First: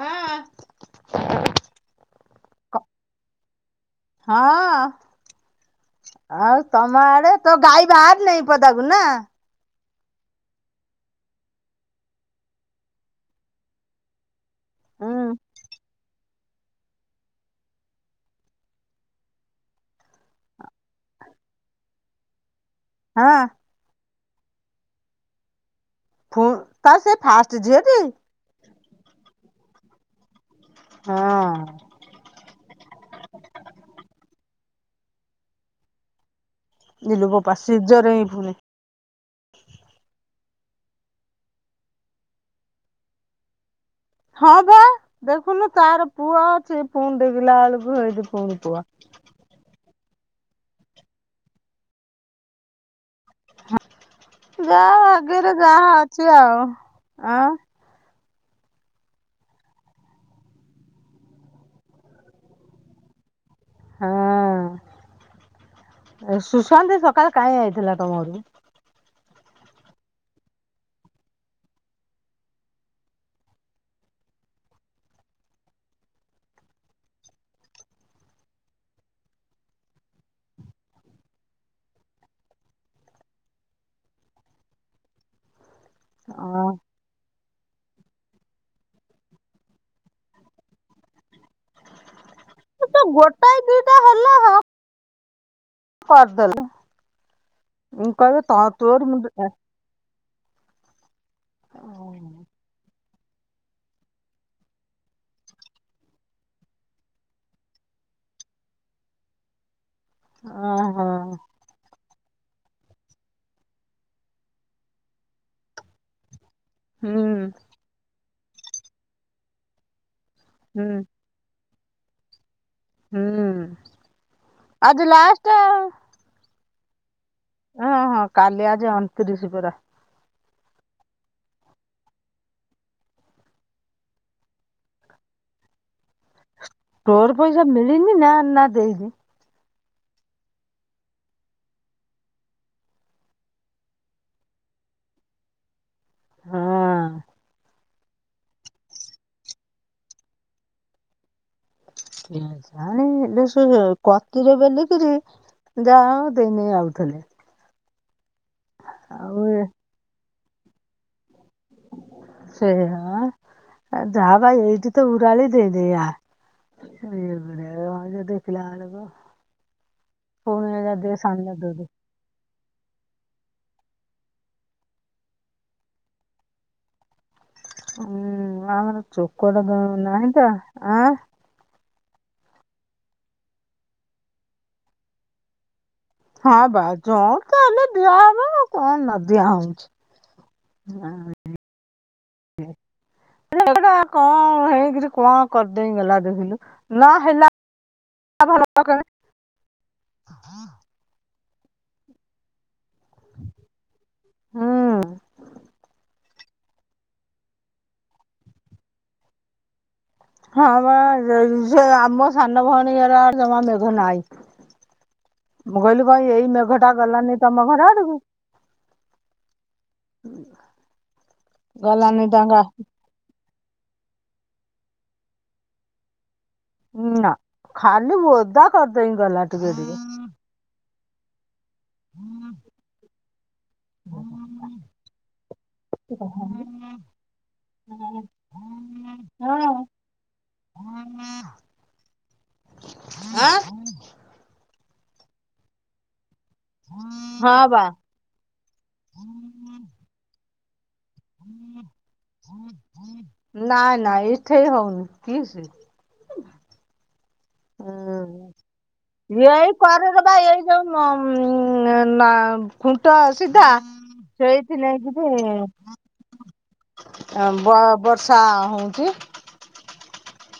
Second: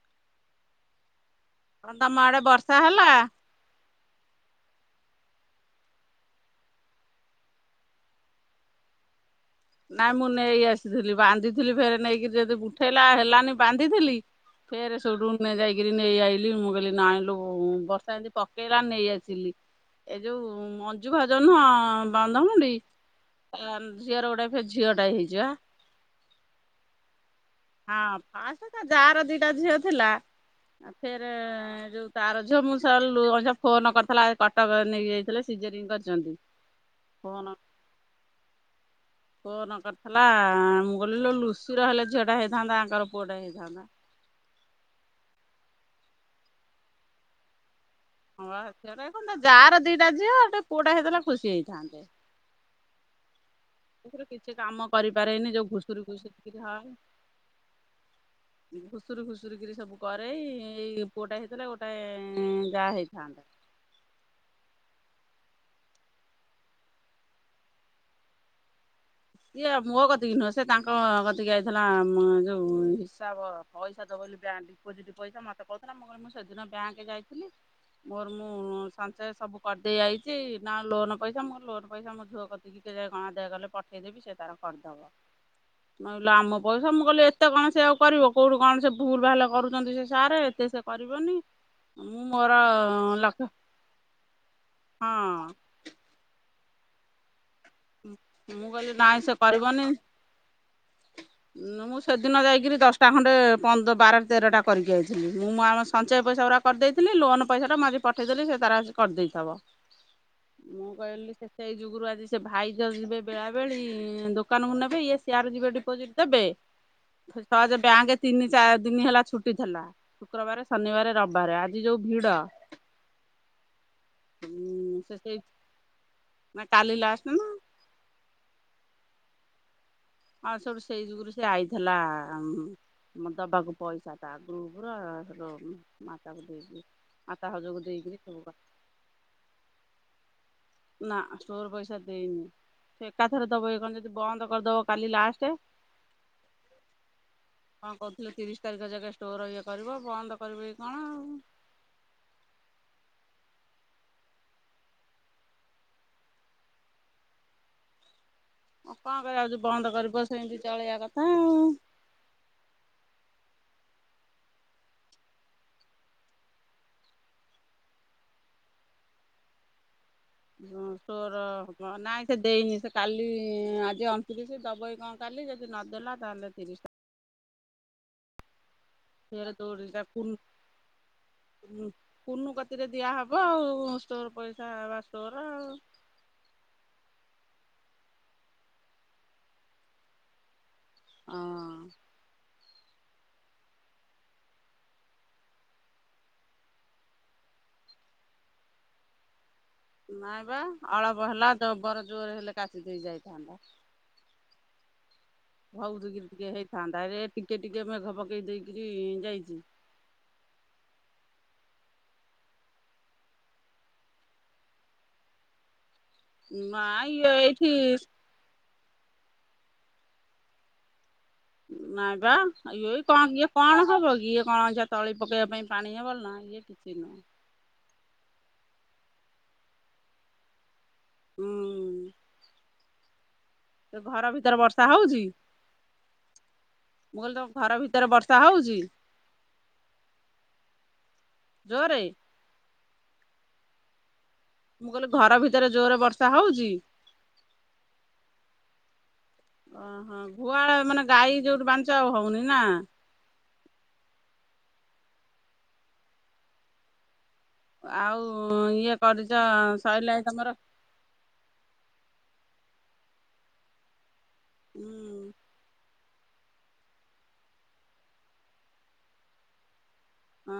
ହଁ। କଣ ତମ ଆଡେ ବର୍ଷା ହେଲା? ହଁ। ଆଉ ତମ ଆଡେ ତୋ ଗାଈ ବାହାରି ନେହି ପଦାକୁ ନା। ନାଇଁ ମୁଁ ନେଇ ଆସିଥିଲି ବାନ୍ଧିଥିଲି ଫେରେ ନେଇକିରି ଯଦି ଉଠେଇଲା ହେଲାନି ବାନ୍ଧିଥିଲି। ଫେରେ ସେଇଠୁ ହୁଁ। ଯାଇକିରି ନେଇ ଆଇଲି। ମୁଁ କହିଲି ନାହିଲୋ ବର୍ଷା ଏମତି ପକେଇଲା ନେଇ ଆସିଲି। ଏ ଯୋଉ ମଞ୍ଜୁ ଭାଉଜ ନୁହଁ ବନ୍ଧମୁଣ୍ଡି। ହଁ। ତା ଝିଅର ଗୋଟେ ଫେର ଝିଅଟେ ହେଇଚି ପା। ତାର ସେ ଫାଷ୍ଟ ଝିଅଟି ହଁ ଫାଷ୍ଟ ତା ଯାର ଦିଇଟା ଝିଅ ଥିଲା ଆଉ ଫେର ହଁ ଯୋଉ ତାର ଝିଅ ମୁଁ ସ ଅଇନା ଫୋନ କରିଥିଲା କଟକ ନେଇକି ଯାଇଥିଲେ ସିଜରିଙ୍ଗ କରିଛନ୍ତି। ଇଲୋ ଫୋନ ଵୋପା ସିଜରିଙ୍ଗ ପୁଣି। ଫୋନ କରିଥିଲା ମୁଁ କହିଲି ଲୋ ଲୁସିର ହେଲେ ଝିଅଟା ହେଇଥାନ୍ତା ଆଙ୍କର ପୁଅଟେଇ ହେଇଥାନ୍ତା। ହଁ ପା ଦେଖୁନୁ ତାର ପୁଅ ଅଛି ପୁଣି ଦେଖିଲା ବେଳକୁ ହେଇଚି ହଁ ଅଟା କୁ ଯା ର ଦିଟା ଝିଅ ପୁଅଟା ହେଇଥିଲେ ଖୁସି ହେଇଥାନ୍ତେ। ଏଥିରେ କିଛି କାମ ଯାହା କରିପାରେନି ଭାଗ୍ୟରେ ଯୋଉ ଯାହା ଘୁଷୁରି ଅଛି ଘୁଷୁରି ଆଉ ଆଁ। [inaudible] ଖୁସୁର ଖୁସୁରିକିରି ସବୁ କରେଇ ଏଇ ପୁଅଟା ହେଇଥିଲେ ଗୋଟାଏ ଯାହା ହେଇଥାନ୍ତା। ହଁ ସୁଶାନ୍ତି ସକାଳେ କାହିଁ ଆଇଥିଲା ତମ ଘରକୁ? ସିଏ ମୋଅ କତିକି ନୁହେଁ ସେ ତାଙ୍କ କତିକି ଆଇଥିଲା ମ ଯୋଉ ହିସାବ ପଇସା ଦବ ବୋଲି ବ୍ୟାଙ୍କ ଡିପୋଜିଟ ପଇସା ମତେ କହୁଥିଲା ମୁଁ କହିନି ମୁଁ ସେଦିନ ବ୍ୟାଙ୍କ ଯାଇଥିଲି। ମୋର ମୁଁ ସଞ୍ଚୟ ସବୁ କରିଦେଇ ଆଇଚି ନା ଲୋନ ପଇସା ମୋର ଲୋନ ପଇସା। ମୋ ଝୁଅ କତିକି କେ ଯାଏ କଣା ଦେ କଲେ ପଠେଇଦେବି ସେ ତାର କରିଦବ ନହେଲେ ଅ ଆମ ପଇସା ମୁଁ କଲେ ଏତେ କଣ ସେ ଆଉ କରିବ କୋଉଠୁ କଣ ସେ ଭୁଲ ଭାଲ କରୁଛନ୍ତି ସେ ସାରେ ଏତେ ସେ କରିବନି। ମୁଁ ମୋର ତ ଲକ୍ଷେ ଗୋଟାଏ ଦିଟା ହେଲା ହଁ ହଁ। କରିଦେଲା ଇଙ୍କ ମୁଁ କଇବୁ କହିଲି ତୋରି ନାଇଁ ସେ ମୁଣ୍ଡରେ କରିବନି ମୁଁ ସେଦିନ ଯାଇକିରି ଦଶ ଟା ଖଣ୍ଡେ ପନ୍ଦ ବାର ତେରଟା କରିକି ଆାଇଥିଲି ମୁଁ ଆମ ସଞ୍ଚୟ ପଇସା ଗୁରା କରିଦେଇଥିଲି ଲୋନ୍ ପଇସାଟା ମୁଁ ଆଜି ପଠେଇଦେଲି ସେ ତାର ଆଜି କରିଦେଇଥବ। ମୁଁ ଓହୋ। କହିଲି ସେ ସେଇ ଯୁଗୁରୁ ଆଜି ସେ ଭାଇ ଜ ଯିବେ ବେଳା ବେଳି ଦୋକାନ କୁ ନେବେ ଇଏ ସେଆରେ ଯିବେ ଡିପୋଜିଟ ଦେବେ। ହୁଁ ସହଜ ବ୍ୟାଙ୍କେ ତିନି ଚାରି ଦିନ ହେଲା ଛୁଟି ଥିଲା ଶୁକ୍ରବାରେ ହୁଁ ଶନିବାରେ ରବ ବାରେ ଆଜି ଯୋଉ ଭିଡ। ହୁଁ ହୁଁ ଆଜି ସେ ସେଇଟ ଲାଷ୍ଟ ନାଇଁ କାଲିି ଲାଷ୍ଟେ ନା। ଓଁ ହଁ କାଲି ଆଜି ଅଣତିରିଶ ପରା। ହଁ ସେଠୁ ସେଇ ଯୁଗରୁ ସେ ଆଇଥିଲା। ଉଁହୁଁ। ଦବାକୁ ପଇସା ଟା ଆଗରୁ ଗ୍ରୁପର ମାତାକୁ ଦେଇ ତୋର ପଇସା ମିଳିନି ନା ନା ଦେଇନି। ନା ଷ୍ଟୋର ପଇସା ଦେଇନି। ସେ ଏକାଥରେ ଦବ କି କଣ ଯଦି ବନ୍ଦ କରିଦବ କାଲି ଲାଷ୍ଟେ। ହଁ। କଣ କହୁଥିଲେ ତିରିଶ ତାରିଖ ଯାକା ଷ୍ଟୋର ଇଏ କରିବ ବନ୍ଦ କରିବ କି କଣ ଆଉ। କେଜାଣି ହେଲେ ସେ କତିରେ ବେଲି କିରି ଯା ହଉ ଦେଇ ନେଇ ଆଉଥିଲେ। ଆଉ କଣ କରିବା ଆଉ ବନ୍ଦ କରିବ ସେମିତି ଚଳେଇବା କଥା ଆଉ। ସେୟା ପା ଯାହା ଭାଇ ଏଇଠି ତ ଉରାାଳି ଦେଇଦେଇ ଆ। ସେ [unintelligible] ଦେଖିଲା ବେଳକୁ ପୁଣି ଗଁ ଏଇଟା ଦେ ଷ୍ଟୋର ସାମ୍ନା ଦଉଡି କଂ ନାଇଁ ସେ ଦେଇନି ସେ କାଲି ଆଜି ଅଣତିରିଶ ଦବ କି କଣ କାଲି ଯଦି ନଦେଲା ତାହେଲେ ତିରିଶି ତା ହୁଁ ଆମର ଫେରେ ଚୋକଡ଼ ତ ଦୌଡ଼ିଟା ନାହିଁ କୁନୁ ତ ଆଁ। କୁନୁ କତିରେ ଦିଆହବ ଆଉ ଷ୍ଟୋର ପଇସା ବା ଷ୍ଟୋର ଆଉ। ହଁ ବା ଯଉଠି ତ ହଲେ ଦିଆହବ ଆଉ କଣ ନଦିଆ ହଉଛି ହଁ। ହଁ। ହୁଁ ସେ ଲୋକଟା କଣ ହେଇକରି କଣ କରିଦେଇ ଗଲା ଦେଖିଲୁ ନ ହେଲା [unintelligible] ଘର ପାଖରେ। ନା ବା ଅଳପ ହେଲା ଜବର ଜୋରେ ହେଲେ କାଚି ଦେଇ ଯାଇଥାନ୍ତା। ହଁ। ଭଉତି କିରି ଟିକେ ହେଇଥାନ୍ତା ରେ ଟିକେ ଟିକେ ମେଘ ପକେଇ ଦେଇକିରି ଯାଇଚି। ହଁମ ସେଇ ସେ ଆମ ସାନ ଭଉଣୀର ଆଡ଼େ ଜମା ମେଘ ନାହିଁ। ମୁଁ କହିଲି କ ଏଇ ମେଘଟା ନାଇଁ ଗଲାନି ତମ ଏଇଠି ଘରାଡକୁ। ନାଇଁ ଗଲାନି ପା ବା ତଙ୍ଗା ଇଏ କଣ ଇଏ କଣ ହବ କି ଇଏ କଣ ତଳି ପକେଇବା ପାଇଁ ପାଣି ହବ ନା ଇଏ କିଛି ଉଁ ନୁହଁ। ନା ଖାଲି ଓଦା କରିଦେଇ ଗଲା ଟିକେ ଟିକେ। ହୁଁ। ସେ ଘର ଭିତରେ ବର୍ଷା ହଉଚି। [inaudible] ମୁଁ କହିଲି ତମ ଘର ଭିତରେ ବର୍ଷା ହଉଛି? ହଁ ଆଁ ଜୋରେ? ଆଁ? ମୁଁ କହିଲି ଘର ଭିତରେ ଜୋରେ ବର୍ଷା ହଉଛି? ହଁ ବା। ଓହୋ ଗୁହାଳେ ମାନେ ଗାଈ ଯୋଉଠି ବନ୍ଧିଛ ଆଉ ହଉନି ନା। ନାଇ ନାଇ ଇଠେଇ ହଉନି। କିଏ ସେ? ଆଉ ଇଏ କରିଛ ହୁଁ ଏଇ ସଇଲାଣି କରରେ ବା ତମର ଏଇ ଯୋଉ ଉଁ ନା ଖୁଣ୍ଟ ସିଧା ହୁଁ ସେଇଥିନାଗି ଯେ ବ-ବର୍ଷା ହଉଛି। ହଁ।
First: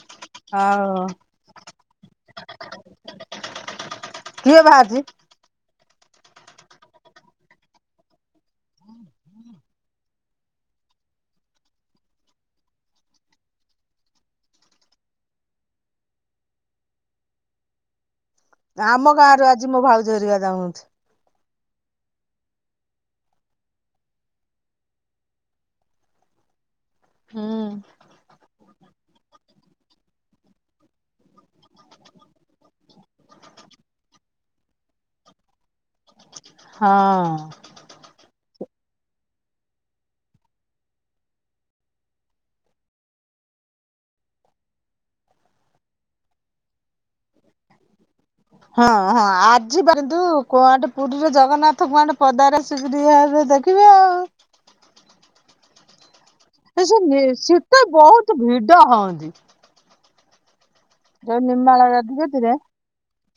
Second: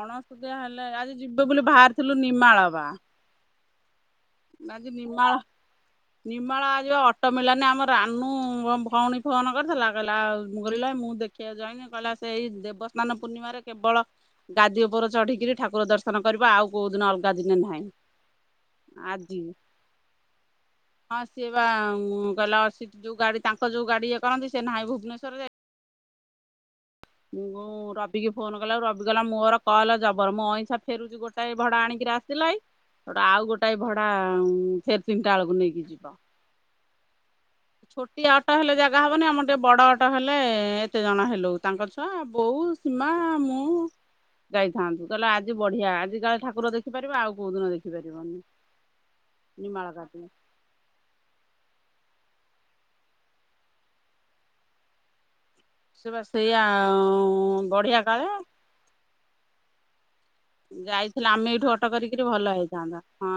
ଅଣସୁଧିଆ ହେଲେ ଆଉ ଆଜି ଯିବ ବୋଲି ବାହାରିଥିଲୁ ନିମାଳ ବା। କିଏ ଆଜି ବାହାରିଛି? ନିମାଳ ନିର୍ମଳା ଆଜି ବା ଅଟୋ ମିଳିଲାନି ଆମ ରାନୁ ଭ ଭଉଣୀ ଫୋନ କରିଥିଲା କହିଲା ଆଉ ମୁଁ କହିଲି ଇଲୋ ଏଇ ମୁଁ ଦେଖ ବାକୁ ଯାଇନି କହିଲା ସେଇ ଦେବସ୍ନାନ ପୂର୍ଣ୍ଣିମାରେ କେବଳ ଗାଦି ଉପରେ ଚଢିକିରି ଠାକୁର ଦର୍ଶନ କରିବ ଆଉ କୋଉ ଦିନ ଅଲଗା ଦିନେ ନାହିଁ। ଆମ ଗାଁ ରୁ ଆଜି ମୋ ଭାଉଜ ହେରିକା ଯାଉଛନ୍ତି। ହଁ ସିଏ ବା କହିଲା ସେଟି ଯୋଉ ଗାଡି ତାଙ୍କ ଯୋଉ ଗାଡି ଇଏ କରନ୍ତି ସେ ନାହିଁ ଭୁବନେଶ୍ୱରରେ ହଁ। ମୁଁ ର ଟିକେ ଫୋନ କଲା ବେଳକୁ ରବି କହିଲା ମୋର କଲ ଜବର ମୁଁ ଅଇଁଛା ଫେରୁଛି ଗୋଟା ଭଡା ଆଣିକି ଆସିଲାଇ ସେଉଠୁ ଆଉ ଗୋଟାଏ ଭଡା ଫେରେ ତିନିଟା ବେଳକୁ ନେଇକି ଯିବ। ହଁ। ଛୋଟିଆ ଅଟୋ ହେଲେ ଜାଗା ହବନି ଆମର ଟିକେ ବଡ ଅଟୋ ହେଲେ ଏତେ ଜଣ ହେଲୁଉ ତାଙ୍କ ଛୁଆ ବୋଉ ସିମା ମୁଁ ଯାଇଥାନ୍ତୁ ତାହେଲେ ଆଜି ବଢିଆ ଆଜି କାଳେ ଠାକୁର ଦେଖି ପାରିବ ଆଉ କୋଉ ଦିନ ଦେଖିପାରିବନି। ହଁ ହଁ ଆଜି ନିମାଳ ପାରନ୍ତୁ କାଟିକି କୁଆଟେ ପୁରୀରେ ଜଗନ୍ନାଥ କୁଆଡେ ପଦାରେ ଆସିକିରି ହେବେ ଦେଖିବେ ଆଉ। ସିଏବା ସେଇଆ ବଢିଆ କାଳେ। ଡ ହଅନ୍ତି। ଯାଇଥିଲେ ଯୋଉ ଆମେ ଏଇଠୁ ନିର୍ମଳା ଅଟୋ କରିକିରି ଭଲ ହେଇଥାନ୍ତା ହଁ।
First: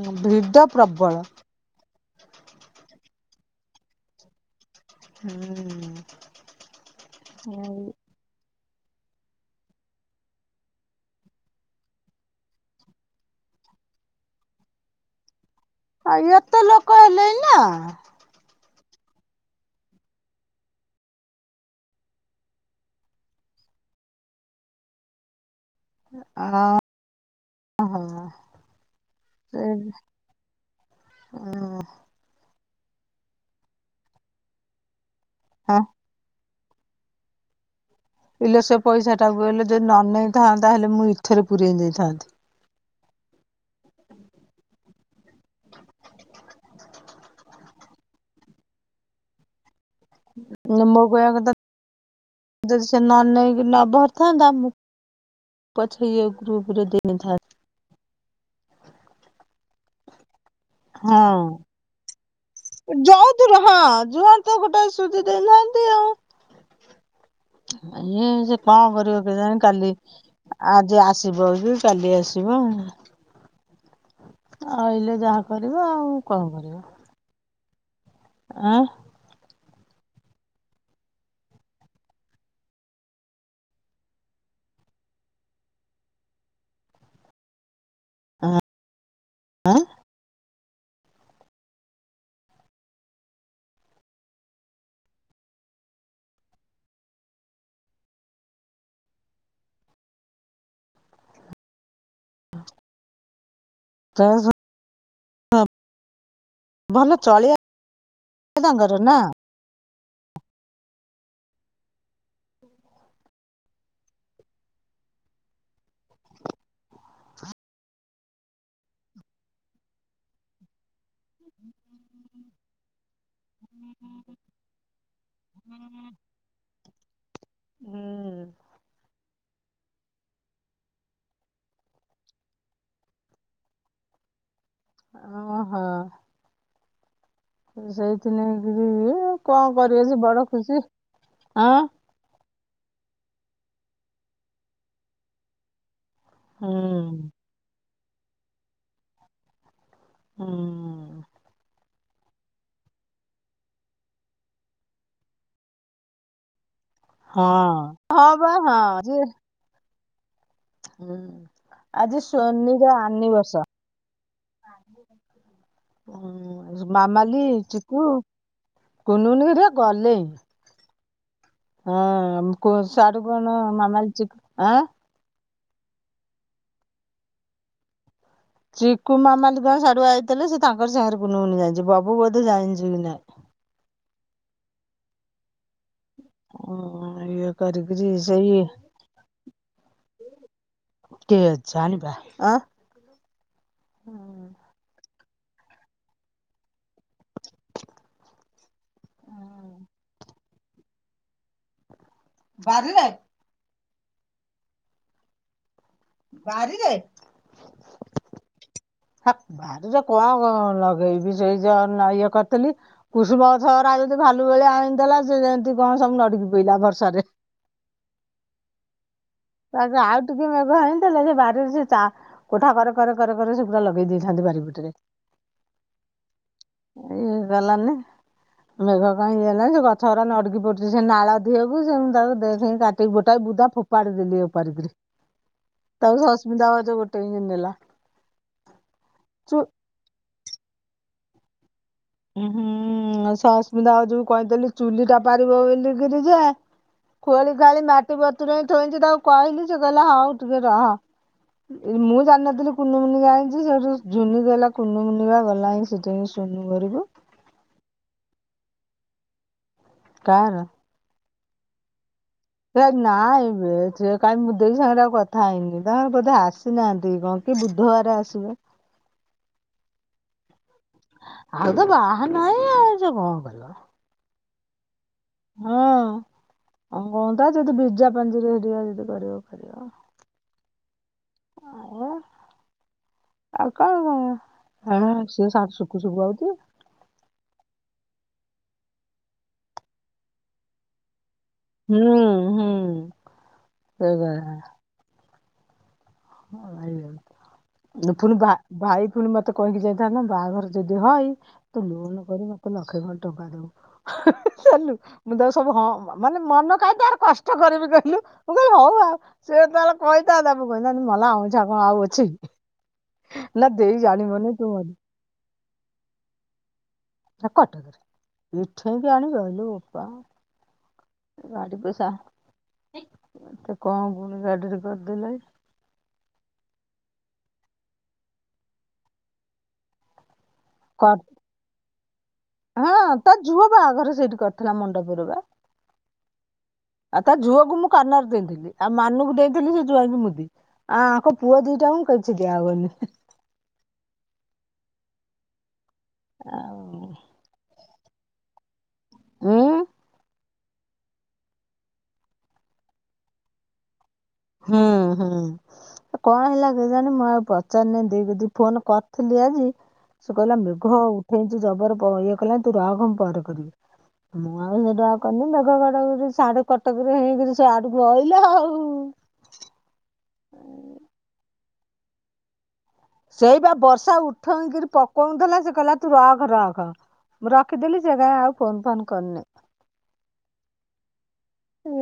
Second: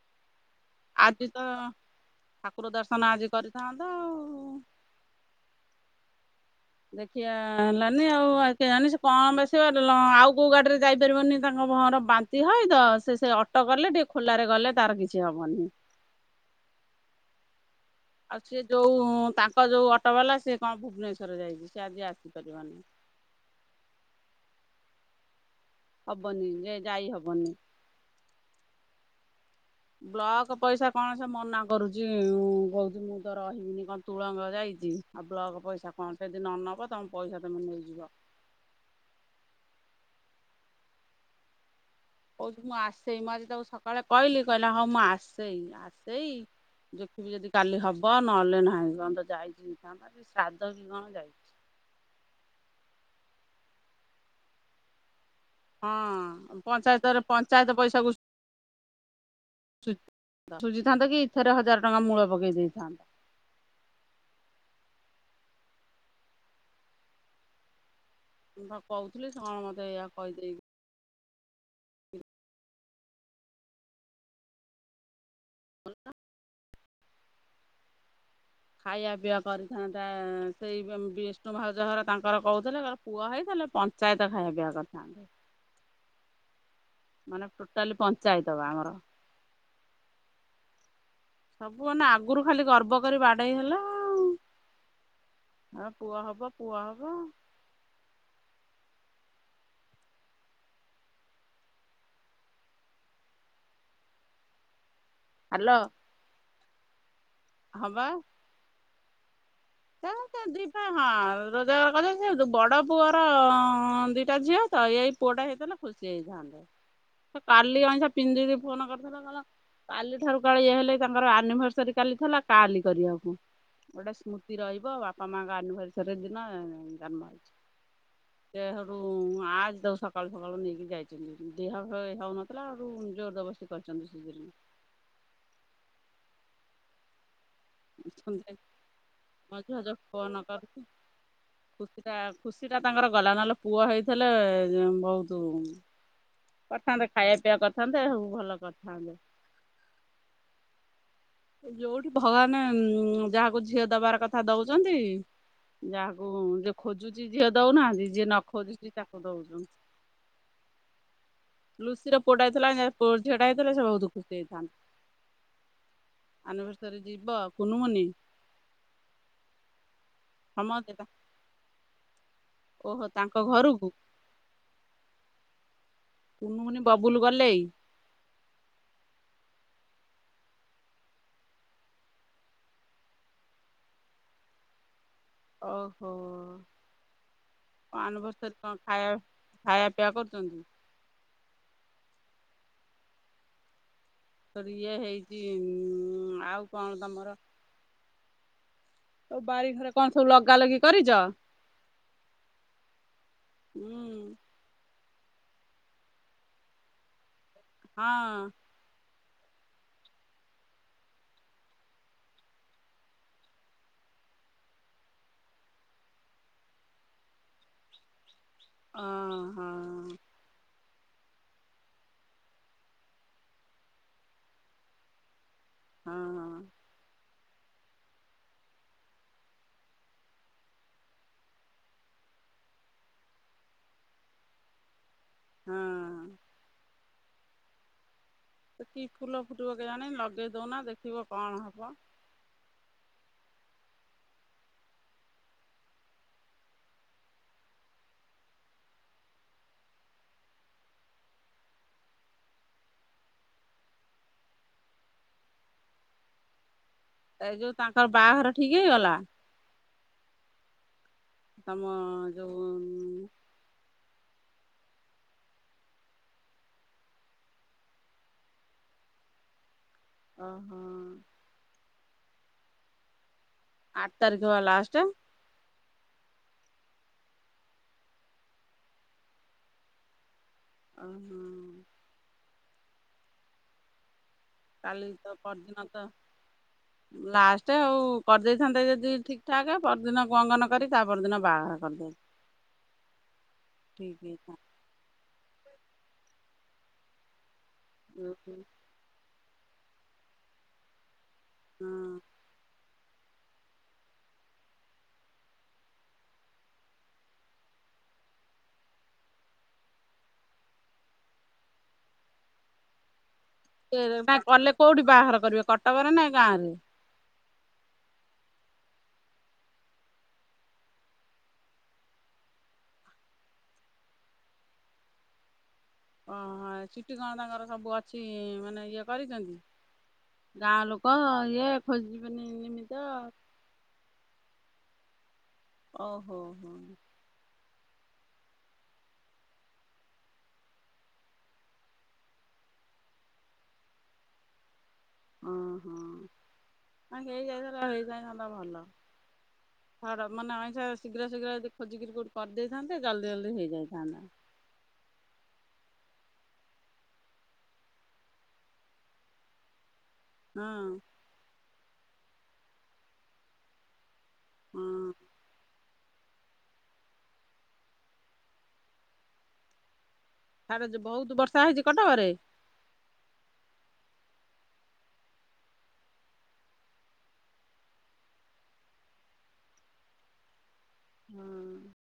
ଉ ଭିଡ ପ୍ରବଳ। ଆଜି ତ ଠାକୁର ଦର୍ଶନ ଆଜି କରିଥାନ୍ତ ଆଉ। ହୁଁ। ଦେଖିଆ ହେଲାନି ଆଉ ଆ କେ ଜାଣି ସେ କଣ ବେସିବ ଲ ଆଉ କେଉ ଗାଡ଼ିରେ ଯାଇପାରିବନି ତାଙ୍କ ଭଅଁର ବାନ୍ତି ହଅଇ ତ ସେ ସେ ଅ ଟ କଲେ ଟିକେ ଖୋଲାରେ ଗଲେ ତାର କିଛି ହବନି। ଆଉ ଏତେ ଲୋକ ହେଲେଇଁ ନା ଆଉ ସେ ଯୋଉ ତାଙ୍କ ଯୋଉ ଅଟୋ ବାଲା ସେ କଣ ଭୁବନେଶ୍ଵର ଯାଇଛି ସେ ଆଜି ଆସିପାରିବନି। ହବନି ଯେ ଯାଇ ହବନି। ହଁ। ବ୍ଲକ ପଇସା କଣ ସେ ମନା କରୁଛି। ଉଁ କହୁଛି ମୁଁ ତ ରହିବିନି କଣ ତୁଳଙ୍ଗ ଯାଇଛି ଆଉ ବ୍ଲକ ହଁ। ପଇସା କଣ ଯେଦି ନ ନବ ତମ ପଇସା ତମେ ନେଇଯିବ। ଇଲେଓ ସେ ପଇସା ଟାକୁ ହେଲେ ଯଦି ନ ନେଇେଥାନ୍ତା ହେଲେ ମୁଁ ଇଥେରେ ପୁରେଇ ଦେଇଥାନ୍ତି। କହୁଚି ମୁଁ ଆସେଇ ମୁଁ ଆଜି ତାକୁ ସକାଳେ କହିଲି କହିଲା ହଁ ମୁଁ ଆସେଇ ଆସେଇ ଦେଖିବି ଯଦି କାଲି ହବ ନହେଲେ ନାହିଁ କଣ ତ ଯାଇଛି [unintelligible] କି ନା କଣ ମୋ କହିବା ଯାଇଛି। କଥା ଯଦି ସେ ନ ନେଇକି ନବାର ଥାନ୍ତା ମୁଁ ପଛେ ଇଏ ହଁ ଗ୍ରୁପରେ ପଞ୍ଚାୟତରେ ଦେଇନଥାନ୍ତି ପଞ୍ଚାୟତ ପଇସାକୁ ସୁଝିଥାନ୍ତ କି ଇଥେରେ ହଜାର ଟଙ୍କା ମୂଳ ପକେଇ ଦେଇଥାନ୍ତ। ତୁରହଁ ଜୁଆଡେ ତ ଗୋଟେ ସୁଝି ଦେଇଥାଆନ୍ତି ଆଉ। ଆଏ ସେ ତ କଣ କରିବ କହୁଥିଲି ସେ କଣ କେଜାଣି ମତେ କାଲି ଏଇଆ କହିଦେଇକି ଆଜି ଆସ ଯିବ କି କାଲି ଆସିବ। ଆଇଲେ ଯାହା କରିବ ଆଉ କଣ କରିବ? ଆଁ ଖାଇବା ପିିବା କରିଥାନ୍ତା ସେଇ ବିଷ୍ଣୁ ଭାଉଜ ଘର ତାଙ୍କର କହୁଥିଲେର ପୁଅ ହେଇ ଥିଲେ ପଞ୍ଚାୟତ ଖାଇବା ପିଇବା କରି ା ମାନେ ଟୋଟାଲି ପଞ୍ଚାୟତ ବା ଆମର ଆଁ ସବୁମାନେ ଆଗରୁ ଖାଲି ଗର୍ବ କରି ବାଡେଇଇ ହେଲା ଆଉ ହଁ ପୁଅ ହବ ପୁଅ ହବ ହାଲୋ ଭଲ ଚଳିଆ ହଁବା। କେ ତାଙ୍କର ନା? ଦିପା ହଁ ରୋଜଗାର କରିଛ ସେ ବଡ଼ ପୁଅର ଦିଟା ଝିଅ ତ ଏଇ ପୁଅଟା ହେଇଥିଲା ଖୁସି ହେଇଥାନ୍ତେ, ସେ କାଲି ଅଇଷା ପିନ୍ଧିକି ଫୋନ କରିଥିଲା କ କାଲି ଠାରୁ କାଳେ ଇଏ ହେଲେ ତାଙ୍କର ଆନିଭର୍ସରୀ କାଲି ଥିଲା କାଲି କରିବାକୁ। ଗୋଟେ ସ୍ମ ରହିବ ବାପା ମାଙ୍କ ଆନିଭର୍ସେରି ଦିନ ଜନ୍ମ ହେଇଛି। ହୁଁ ସେ ହେଇଠୁ ମୁଁ ଆଜି ଦଉ ସକାଳୁ ସକାଳୁ ନେଇକି ଯାଇଛନ୍ତି ଦେହ ହଉନଥିଲା ଆରୁ ଜୋରଦବରସ୍ କରିଛନ୍ତି ଶୀଘ୍ର ଓହୋ। ସେଇଥି ନେଇକରି ମଝି କଣ ରଜ କରିବ ସେ ବଡ ଖୁସି ହଁ। ଖୁସି ଟା ତାଙ୍କର ଗଲା ନହେଲେ ପୁଅ ହେଇଥିଲେ ବୋହୁତ୍ କରିଥାନ୍ତେ, ହୁଁ। ଖାଇବା ପିଇବା କରିଥାନ୍ତେ, ଭଲ କରିଥାନ୍ତେ। ହୁଁ। ଯୋଉଠି ଭଗବାନ ଯାହାକୁ ଝିଅ ଦବାର କଥା ଦଉଛନ୍ତି। ଯାହାକୁ ଯିଏ ଖୋଜୁଛି ଝିଅ ହଁ ଦଉନାହାନ୍ତି ଯିଏ ହଁ ନ ବା ହଁ ଖୋଜୁଛି ଯେ ତାକୁ ଦଉଛନ୍ତି। ହୁଁ। ଆଜି ଲୁସିର ପିଅ ଟା ହେଇଥିଲା, ଝିଅ ସୋନିର ଟା ଆନିବର୍ଷ ହେଇଥିଲା ସେ ବହୁତ ଖୁସି ହେଇଥାନ୍ତି। ହଁ ଯିବ ମାମାଲି, କୁନୁମୁନି ଚିକୁୁ କୁନୁନୁ ହେରିକା ଗଲେ ହମ ସେଟା ହଁ, କଉ ସିଆଡୁ କଣ ଘରକୁ ମାମଲି, ଚିକୁ କୁନୁମୁନି ବବୁଲ ଗଲେ ଚିକୁ ମାମାଲି ସାଢୁ ଆଇଥିଲେ ସେ ତାଙ୍କର ସାଙ୍ଗରେ କୁନୁଉନି ଯା ବବୁ ବୋଧେ ଜାଣିଛି କି ନାଇଁ। ଓହୋ। ଉଁ ଇଏ କରିକିରି ସେଇ ଆନିବର୍ଷରିରେ କଣ ଖାଇବା ଖାଇବା ପିଇବା କରୁଛନ୍ତି? ଟିକେ ଜାଣିବା। ଆ ତ ଇଏ ହେଇଛି ଆଉ କଣ ତମର ସବୁ ବାରି ଘରେ କଣ ସବୁ ଲଗା ଲଗି କରିଛ? ବାରିରେ? ହୁଁ। ବାରିରେ? ହଁ। ହେ ବାରିରେ କଣ କଣ ଲଗେଇବି, ସେଇ ଯାହା ଇଏ କରିଥିଲି କୁଷୁମ ଗଛ ଗୁରା ଭାଲୁ ଭଳିଆ ଆଣିଥିଲା ସେ ଯେମିତି କଣ ସବୁ ନଡିକି ପଇଲା ବର୍ଷାରେ। ଅଁ। ତାକୁ ଆଉ ଟିକେ ମେଘ ହେଇଥିଲେ ସେ ବାରିରେ ସେ ଚା କୋଠା କରେ କରେ କରେ କରେ ସେ ପୁୁରା ଲଗେଇ ଦେଇଥାନ୍ତି ବାରି ପଟରେ। ହଁ ହଁ। ଏଇ ଗଲାନି। ମେଘ କା ହେ ସେ ଗଛ ଗୁଡା ନଡକି ପଡୁଛି ସେ ନାଳ ଧିଅକୁ ସେ ତା ଦେ କାଟି ଗୋଟା ବୁଦା ଫ ପାରଦିଲି ଏ ପାରଦିଲି ତାକୁ ହଁ। ସସ୍ମିତା ଭାଉଜ ଗୋଟେଇକି ନେଲା। ସେ କି ଫୁଲ ଚୁ ଫୁଟିବ କେଜାଣି ଲଗେଇ ଦଉନା ଦେଖିବ କଣ ହବ। ହୁଁ ସସ୍ମିତା ଭାଉଜକୁ କହିଥିଲି ଚୁଲି ଟା ପାରିବ ବୋଲିକି ଯେ ଖୋଳି ଖାଳି ମାଟି ବତୁରଇ ଥୋଇଛି ତାକୁ କହିଲି ସେ କହିଲା ହଉ ଟିକେ ରହ। ମୁଁ ଜାଣିନଥିଲି କୁନିମୁନି ଯାଣିଚି ସେଠୁ ଝୁନି ଗଲା କୁନିମୁନି ବା ଗଲା ହିଁ ସେଠୁ କୁନି ଘରକୁ। ଏଇ ଯୋଉ ତାଙ୍କର ବାହାଘର ଠିକ ହେଇଗଲା। କାର। ତମ ଯୋଉ ହେ ନାଇଁ। ଏ ସିଏ କାହିଁ ମୁଁ ଦେଇ ସାଙ୍ଗରେ ଆଉ କଥା ହେଇନି ତାଙ୍କ ବୋଧେ ଆସିନାହାନ୍ତି କଣ କି ବୁଧବାର ଆସିବେ। ଓ ହୋ। ଆଉ ତ ବାହାନାଇ ଆଉ ସେ କଣ କରିବ। ଆଠ ତାରିଖ ବା ଲାଷ୍ଟ। ହଁ। ହଁ କଣ ତା ଯଦି ବିଜା ପାଞ୍ଜିରେ କରିବେ ଯଦି କରିବ। ଅ ହଁ। ଆଉ ଆଉ କଣ କାଲି ତ ପାଇଁ ପରଦିନ ତ [unintelligible] ଲାଷ୍ଟ ଆଉ କରିଦେଇଥାନ୍ତେ ଯଦି ଠିକ ଠାକ ପରଦିନ ମଙ୍ଗନ କରି ତା ପରଦିନ ବାହାଘର। ହୁଁ କରିଦେଇଥାନ୍ତେ। ହୁଁ ଠିକ୍ ହେଇଥାନ୍ତା ସେଇକଥା। ମୁଁ ପୁଣି ଭା ଭାଇ ପୁଣି ମତ୍ ମୋତେ କହିକି ଯାଇଥାନ୍ତା ବାହାଘର ଯଦି ହଏ ତୁ ଲୁନୁ ହଁ କରି ମୋତେ ଲକ୍ଷେ ଖଣ୍ଡେ ଟଙ୍କା ଦେବୁ। ଚାଲୁ। ମୁଁ ତାକୁ ସବୁ ହଁ ମ ମାନେ ମନ କାହିକି ତାର କଷ୍ଟ କରିବି କହିଲୁ ମୁଁ କହିଲି ହଉ ଆଉ। ସେ ତାର କହିଥାନ୍ତା ମୁଁ କହିଲି ମଲା ଅଇଁଠା କଣ ଆଉ ଅଛି। ନା ଦେଇ ଜାଣିବନି ତୁ କଲେ ମରି କୋଉଠି ବାହାଘର କରିବେ କଟକରେ ନା ଗାଁ ରେ। ହଁ କଟକରେ ଇଠେ କେଆଣି ଆଇଲୋ ବୋପା। ଗାଡ଼ି ପଇସା ଏତେକଣ ଗୁଣିଗାରିଡି କରିଦେଲେ। ଓହୋ ଚିଟି କଣ ତାଙ୍କର ସବୁ ଅଛି ମାନେ ଇଏ କରିଚନ୍ତି। ଗାଁ ଲୋକ କର ଇଏ ଖୋଜିବେନି ଏମିତି ତ ପୁଅ ବାହାଘରେ ସେଇଠି କରିଥିଲା ମଣ୍ଡପରେ ବା। ଓହୋ ହୋ। ଆଉ ତା ଝୁଅକୁ ମୁଁ କାନର ଦେଇଥିଲି ଆଉ ମାନୁକୁ ଦେଇଥିଲି ସେ ଜୁଆଁଇ କୁ ମୁଦି। ଆ ଆଙ୍କ ପୁଅ ଦିଇଟାକୁ କିଛି ଦିଆ ହବନି। ହଁ ଆଉ ହଁ ହେଇଯାଇଥାନ୍ତା ହେଇଯାଇଥାନ୍ତା ଭଲ। ଉଁ ହାର ମା ନାଇ ଛେ ଶୀଘ୍ର ଶୀଘ୍ର ଯଦି ଖୋଜିକିରି କୋଉଠି କରିଦେଇଥାନ୍ତେ ଜଲଦି ଜଲଦି ହେଇଯାଇଥାନ୍ତା। ହଁ ହଁ। ଆ କଣ ହେଲା କେଜାଣି ମୁଁ ଆଉ ପଚାରିନି ଦେଇ କତିକି ଫୋନ କରିଥିଲି ଆଜି। ସେ କହିଲା ହଁ ମେଘ ଉଠେଇଚି ଜବର୍ ବ ଇଏ କହିଲା ତୁ ରଖ ମୁ ପରେ କରିବି। ମୁଁ ଆଉ ହଁ ସେଠୁ ଆଉ କରିନି ମେଘ ଘଡ଼ଘଡ଼ି ରେ ସିଆଡୁ କଟକରୁ ହଇକି ସିଆଡୁ କୁ ଅଇଲା ଆଉ। ହାଡ଼େ ଯେ ବହୁତୁ ବର୍ଷା ହେଇଛି କଟକରେ। ସେଇବା ବର୍ଷା ଉଠେଇକିରି ପକଉଁ ଥିଲା ସିଏ କହିଲା ତୁ ରଖ ରଖ। ମୁଁ ରଖିଦେଲି ସେ କାଇଁ ଆଉ ଫୋନ୍ ଫାନ୍ କରିନେଇ। ହୁଁ।